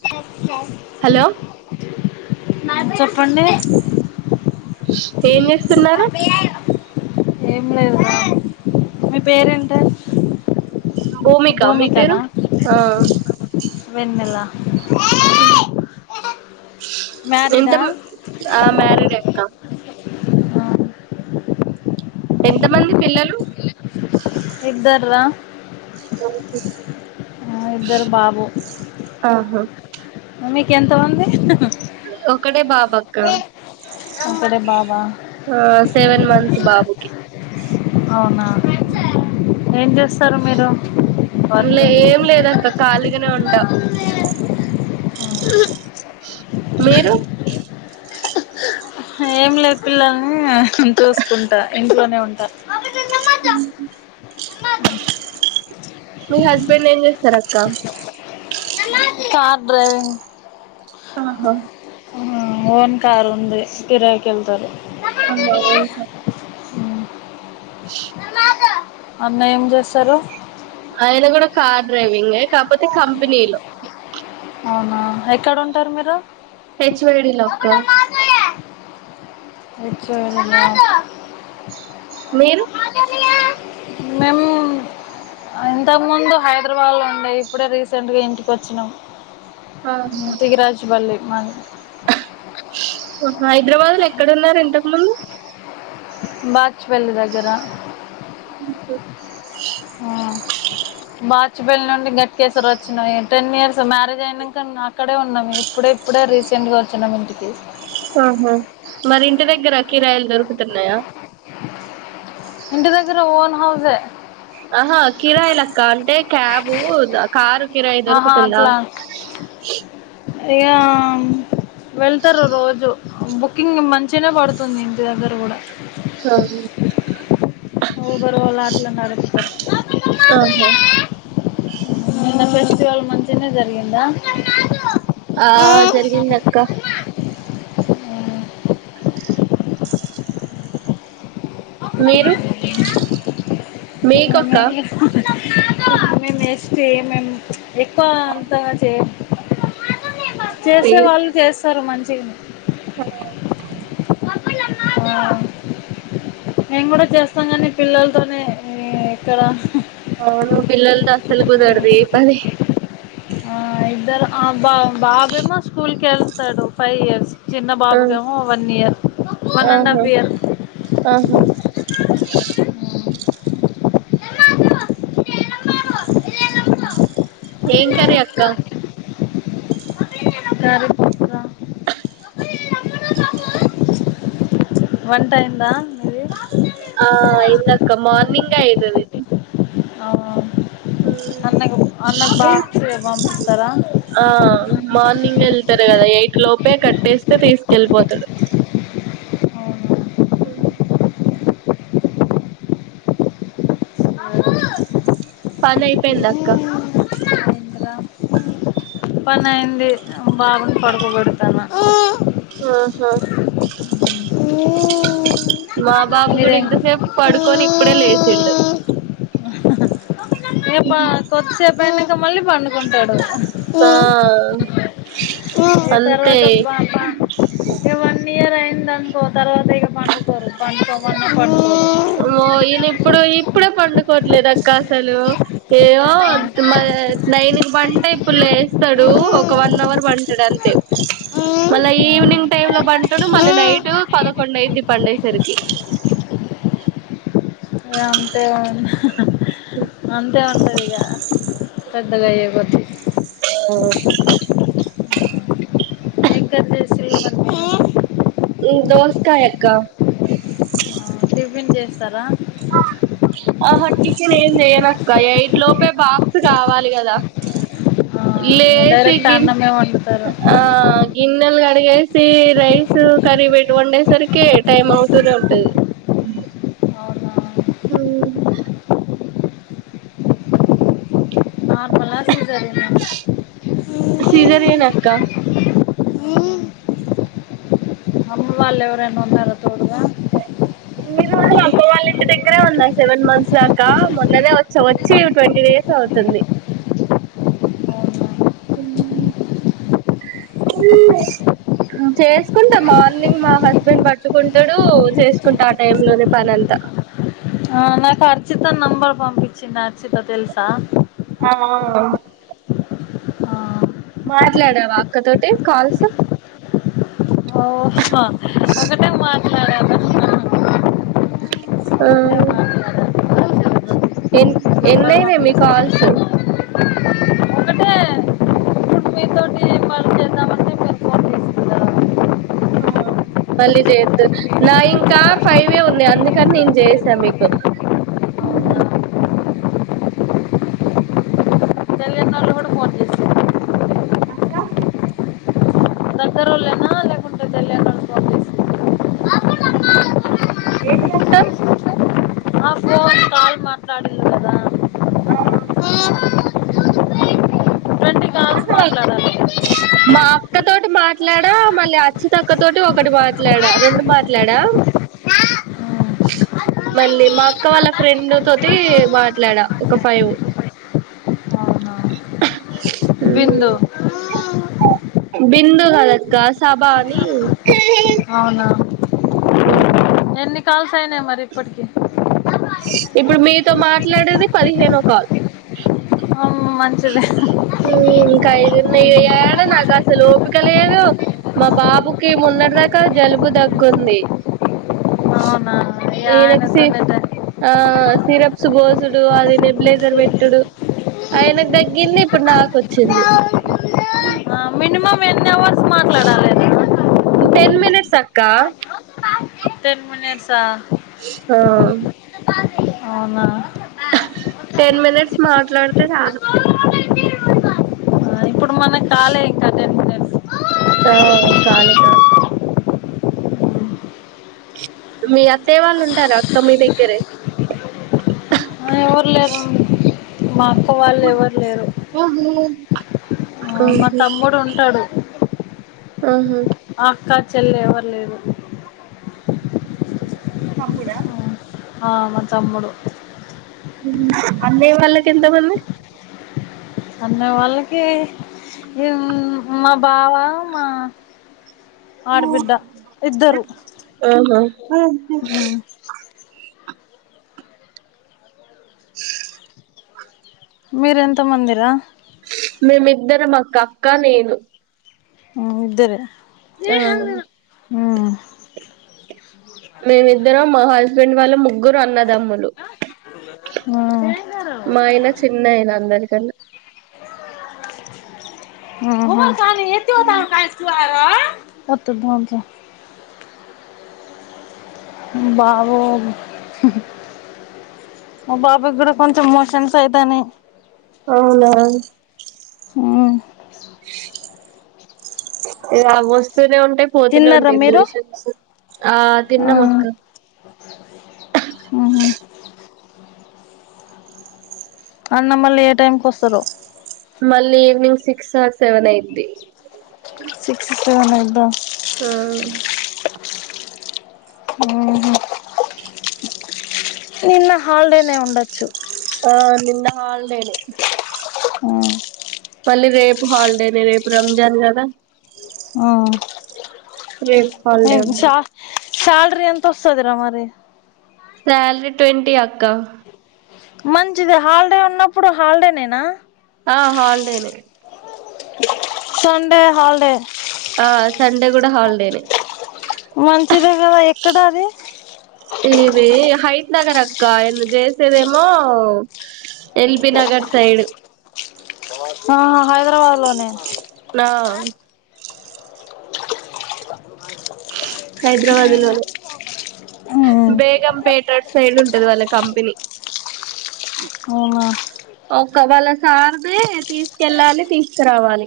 Such సఫ hello [inaudible] చెప్పండి ఏం చేస్ తున్నారు ఏం లేదు మీ పేరేంటి భూమిక మీ పేరు భూమికనా ఆ వెన్నెల ఎంత మ్యారీడా ఆ మ్యారిడ్ అక్క ఆ ఎంత మంది పిల్లలు ఇద్దర్ర ఇద్దరు బాబు ఆహా మీకు ఎంత మంది ఒకడే బాబు క్క ఒక్కడే బాబా అవునా ఏం చేస్తారు మీరు వర్క్ లే ఏం లేదక్క ఖాళీగానే ఉంట మీరు ఏం లేదు పిల్లల్ని చూసుకుంటా ఇంట్లోనే ఉంటా ఉమ్ ఉ అమోధు మీ హస్బెండ్ ఏం చేస్తారు అక్క కా కార్ డ్రైవింగ్ ఆహా అహా ఓన్ కార్ ఉంది కిరాయికి వెళ్తారు ఆ అంకా ఉమ్ అన్న ఏం చేస్తారు ఆయన కూడా కార్ డ్రైవింగ్ కాకపోతే కంపెనీలో అవునా ఎక్కడ ఉంటారు మీరు హెచ్ వెేడి లోక్క హెచ్ వెేడి నా మీరు మేము ఇంతకు ముందు హైదరాబాద్ లో ఉండ ఇప్పుడే రీసెంట్గా ఇంటికి వచ్చినాము ఆహా త్తగి రాజు బళ్లే మన ఓ హాయ్ హైదరాబాద్ లో ఎక్కడన్నారు ఇంతకు ముందు బాచిపల్లి దగ్గర ఉమ్ బాచపల్లి నుండి గట్కేసర వచ్చినయి టెన్ ఇయర్స్ మ్యారేజ్ అయినాక అక్కడే ఉన్నాం ఇప్పుడే ఇప్పుడే రీసెంట్గా వచ్చినం ఇంటికి ఆహా మరి ఇంటి దగ్గర కిరాయలు దొరకు తన్నాయ ఇంటి దగ్గర ఓన్ హౌజే ఆహా కిరాయి లెక్క అంటే క్యాబు కారు కిరాయి ఆహా దొరుకుతుందా ఆ ఇంకా వెళ్తారు రోజు బుకింగ్ మంచిగానే పడుతుంది ఇంటి దగ్గర కూడా ఆహా ఉబెర్ వాాల అట్లా నరేష్ కద ఆహా నిన్న ఫెస్టివల్ మంచిగనే జరిగిందా ఆ జరిగింది అక్క మీరు మేకక్క మేము ఎస్టీ మేము ఎక్కువ అంతగా చే చేసే వాళ్ళు చేస్తారు మంచిగానే ఆ మేం కూడా చేస్తాం కానీ పిల్లలతోనే ఇక్కడ ఫుల్ [unintelligible] పని ఆ ఇద్దరు అబ్బా బాబేమో స్కూల్ కెల్ తడు ఫైవ్ ఇయర్స్ చిన్న ఆ బాబుకేమో వన్ ఇయర్ వన్ అండ్ ఆహా హాఫ్ ఇయర్ ఆహా ఏం కర్రీ అక్క సరుపక్క వంటైందా మీది ఆ అయిందక్క మార్నింగ్ అయితది. అ అవునవును. పంపిస్తారా ఆ మార్నింగ్ ఎల్ తరు కదా ఎయి లోపే కట్టేస్తే తీస్ కెల్పోతడు. ఉ అయిందిరా పనైపోయిందా అక్క పనైంది బాబుని పడుకోబెడతాన్న. ఆహా మా బాబు గుడా మీరేం ఇంతసేపు పడుకొని ఇప్పుడే లేచిండు. ఏ పా కొద్ది సేప్ అయినా మళ్ళీ పండుకుంటాడు. ఆ ఇగ అంతే తర్వాత పాప అనుకో తర్వాత ఇగ పండుకోరు పండుకోమన్న పండుకోరు. ఓ ఈయన ఇప్పుడు ఇప్పుడే పండుకోట్లేదు అక్క అసలు ఏ నైన్కి పంట ఇప్పుడు ఆ లేస్తాడు ఒక వన్ అవర్ పంటడు అంతే మళ్ళా ఆ ఈవినింగ్ టైమ్ లో బంట అడు మల్ నైట్ పదకొండైది పన్నైసరికి అంతే ఉంది అంతే అంట అంతేగా పెద్దగా అయ్యే కొద్ది వెంకట్ శ్రీమన్ [inaudible] దోస్కాయక్క. టిఫిన్ చేస్తారా ఆహ కిచెన్ ఏం చేయనక్క ఎయిట్ లోపే బాక్స్ కావాలి కదా ఆ లేేసి డైరెక్ట్ గింత అన్నమే వండుతారు ఆ గిన్నెల్ లేసి రైస్, కర్రీ పెట్ వండే సరికే టైమ్ అవుతూనే ఉంటది. అవునా అవునా నార్మలా సిజేరియనా సీదరన అక్క అమ్మ వాళ్ళు ఎవరైనా ఉన్నారో తోడగా ఇన్ని రోజులు అమ్మ వాళ్ళ ఇంటి దగ్గరే ఉంద సెవెన్ మంత్స్ దాకా మొన్ననే వచ్చ వచ్చి ట్వంటీ డేస్ అవుతుంది ఉమ్ ఉమ్ చేసుకుంటా మార్నింగ్ మా హస్బెండ్ పట్టుకుంటాడు అవునా చేసుకుంటా ఆ టై లోని పనింతా ఆ నాకు అర్చిత నంబర్ పంపించింది ఉచత తెలుసా ఆ ఆ మాట్లాడావా అక్కతోటి కాల్స్ ఓహ ఒకటే మాట్లాడా ఆ ఒకటే మాట్లాడాను అర్చిత తోటి ఎ ఎన్న నంబర్ న మీ పంపించింది కాల్స్ ఒకటే ఇప్పుడు మీతోటి పని చేద్దామంటే మీరు ఫోన్ చేస్తున్నారు మళ్ళీ చేయొద్దు నా ఇంకా ఫైవే ఉన్నాయి అందుకని నేను చేసాను మీకు అవునా తెలియనోళ్ళు కూడా ఫోన్ చేసిర్రా అక్క డాగ్గరోల్ నా లెకుంటే ఎంటిధి అక్క ఆ ఫోన్ కాల్ మాట్లాడింది కదా ఆ ట్వంటీ కాల్స్ మాట్లాడాలి మా అక్కతోటి మాట్లాడా మళ్ళీ అచ్చితక్కతోటి ఒకటి మాట్లాడా రెండు మాట్లాడా మళ్ళీ మా అక్క వాళ్ళ ఫ్రెండ్ తోటి మాట్లాడా ఒక ఫైవ్ అవునా బిందు బిందుగాదక్క సభాని అవునా ఓ ఎన్ని కాల్స్ అయినాయి మరి ఇప్పటికీ ఇప్పుడు మీతో మాట్లాడేది పదిహేనో కాల్ ఆ మంచిదే ఉమ్ ఇంకా ఐదు ఉనయ్ ఇంకా యాడ్ నక్ అసల్ ఓపిక్ కలిదు మా బాబుకి మన్నటి దాకా జలుబు తగ్గుంది యన తన్నద ఆ సిరప్స్ బోసుుడు అది ని బ్లేజర్ పెట్టుడు ఆయనకు తగ్గింది ఇప్పుడు నాకొచ్చింది మినిమమ్ ఎని హోవర్లు మాట్లాడాలి రా టెన్ మనిట్స్ అక్క టెన్ మినిట్ సా అ ఆ అవునా టెన్ మనిట్స్ మాట్లాడుత రాదు మన కాలే ఇంకా టెన్ మనిట్స్ [inaudible] ఆ కాాల కాాల మీ అత్తయ వాళ్ళు ఉంటారు అక్క మీ దగ్గరే ఎవరు లేరు మా త్త వాళ్ళు ఎవరు లేరు ఆహా [inaudible] మా తమ్ముడు ఉంటాడు ఆహా అక్క చెల్లి ఎవరు లేరు మీ తమ్ముడా ఆ మా తమ్ముడు అన్నయ్య వాళ్ళకి ఎంతమంది అత్త వాళ్ళకి ఈ మా బావా మా ఆడబిడ్డ ఇద్దరు ఉమ్. హ మీరెంత మందిరా మేమిద్దర మా క అక్క అక్కనేను అఇద్దరా ఆ ఆ మేమి ఇద్దరం మహల్ హస్బెండ్ వాళ్ళ ముగ్గురు అన్నదమ్ములు ఉ మా ఇన చిన్న అయినా అందరి కడ్ అహానిత్త ద బాబు మా బాబు కూడా కొంచెం మోషన్స్ అయితాని అవునా అవు ఏ ఏ రావస్తునే ఉంట అంటే పోతూనే తిన్నారా ఉంటాయి మీరు మిషన్స్ ఆ, తిన్నమక్క. అన్న మళ్ళీ ఏ టైంకి వస్తరో? మళ్లీ ఈవ్నింగ్ సిక్స్ ఆర్ స్ సెవెన్ అయిద్ది. ఎం ఇద్దామ్ ఆ నిన్న హాలిడేనే ఉండొచ్చు హల్డేన్ ఆ పళ్ళిరేపు హాలిడే న రేపు రమజాన్ కదా ఆ రేప్ హాల్డే ఉంటది. సాలరీ ఎంతొస్తదిరా మరి? సాలరీ ట్వంటీ అక్క. మంచిదె, హాలిడే ఉన్నప్పుడు హాలిడే నేనా? ఆ హాలిడేనే సన్డే హాల్డే. ఆ, సండే కూడ హాలిడేనే. మంచిదే కదా, ఎక్కడ అది? ఇది హైత్ నగర్ అక్క, ఆయన్న చేసేదేమో ఎల్ బి నగర్ సైడ్. ఆ, హైదరాబాద్ లోనే. ఆ హైదరాబాద్ లోనే, బేగం పేట సైడ్ ఉంటది వాళ్ళ కంపెనీ. అవునా ఒక్క వాళ్ళ సార్ది తీసుకెళ్ళాలి, తీసుకరావాలి.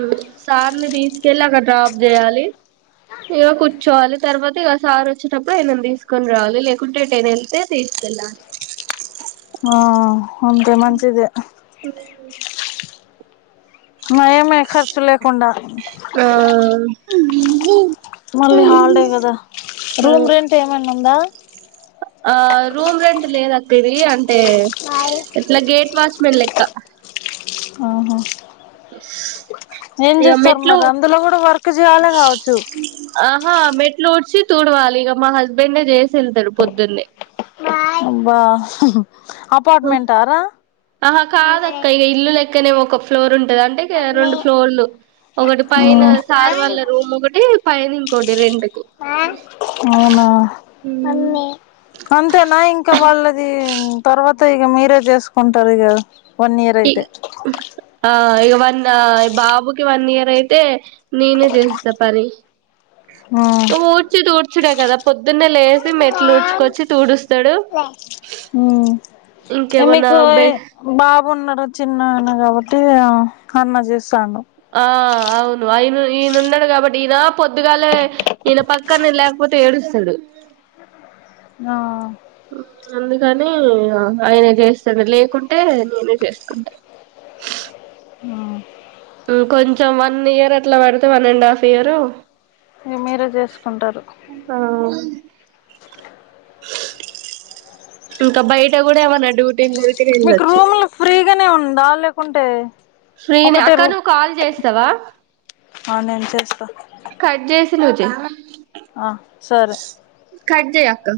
ఉమ్, సార్ని తీసుకెళ్లి అక్కడ డ్రాప్ చేయాలి, ఇగ కూర్చోవాలి. తర్వాత ఇగ సార్ వచ్చేటప్పుడు ఇగ మేం తీసుకొని రావాలి, లేకుంటే ఎటన్ళ్తే తీసుకెళ్ళాలి. ఆ అంతే, మంచిదే. నయం లే ఖర్చు లేకుండా. ఆ మళ్ళీ హాలిడే కదా, రూమ్ రెంట్ ఏమన్న ఉందా? ఆ, రూమ్ రెంట్ లేదక్కిదీ అంటే ఇట్ల గేట్ వాచ్ మెల్లెక్క ఆహా బస్ ఏం చేస్తరు, మరందులో కూడ వర్క్ చేయాలె కావచ్చు. ళ్ళు ఊడ్చి, తుడవాలి, ఇగ మా హస్బెండే చేసెల్తడు పొద్దున్నే. అబ్బా అపార్ట్మెంటారా ఆహా కాదక్క ఇగ ఇల్లు లేక్ అయితే నేమో ఒక ఫ్లోర్ ఉన్ అంటే ఇగ రెండు ఫ్లోర్లు ఒకటి పైన సార్ వాళ్ళ రూమ్ ఒకటి పైన్ ఇకోట్ అవునా, అంతేనా ఇంక వాళ్ళది తర్వాత్ తె, ఇగ మీరే చేసుకుంటారిగ. వన్ ఇయర్ ఇ అయితే ఆ ఇగ వన్, ఆ బాబుకి వన్ ఇయర్ అయితే నేనే చేసిస్తా పని. ఊడ్చి, తుడ్చ్ చుడే కదా, పొద్దున్నే లేసి మెట్లు ఉడ్చుకొచ్చి తూడుస్తడు. ఇమెకు బ ఉన్నడు చిన్న ఆన కాబట్టి ఆ అన్న చేస్తాండు. ఆ, అవును ఆయన ఈనె ఉన్నడు కాబట్టి ఈన పొద్దుగాలే ఈనె పక్కన నేన్ లేకపోతే ఏడుస్తడు. న అందుకని ఆయన చేస్తాను లేకుంటే నేనే చేసుకుంటా ఉ కొంచెం వన్ ఇయర్ అట్లా వడితే వన్ అండ్ హాఫ్ ఇయరు మీరే జేసుకుంటారు ఇంకా బయట కూడా ఏమన్నా డ్యూడ్ మీకు రూంలు ఫ్రీగానే ఉందా లే ఉంటే ఫ్రీ నే అక్క నువ్వు కాల్ చేస్తావా ఆ నేను చేస్తా కట్ చేసి ను జే ఆ సరే కా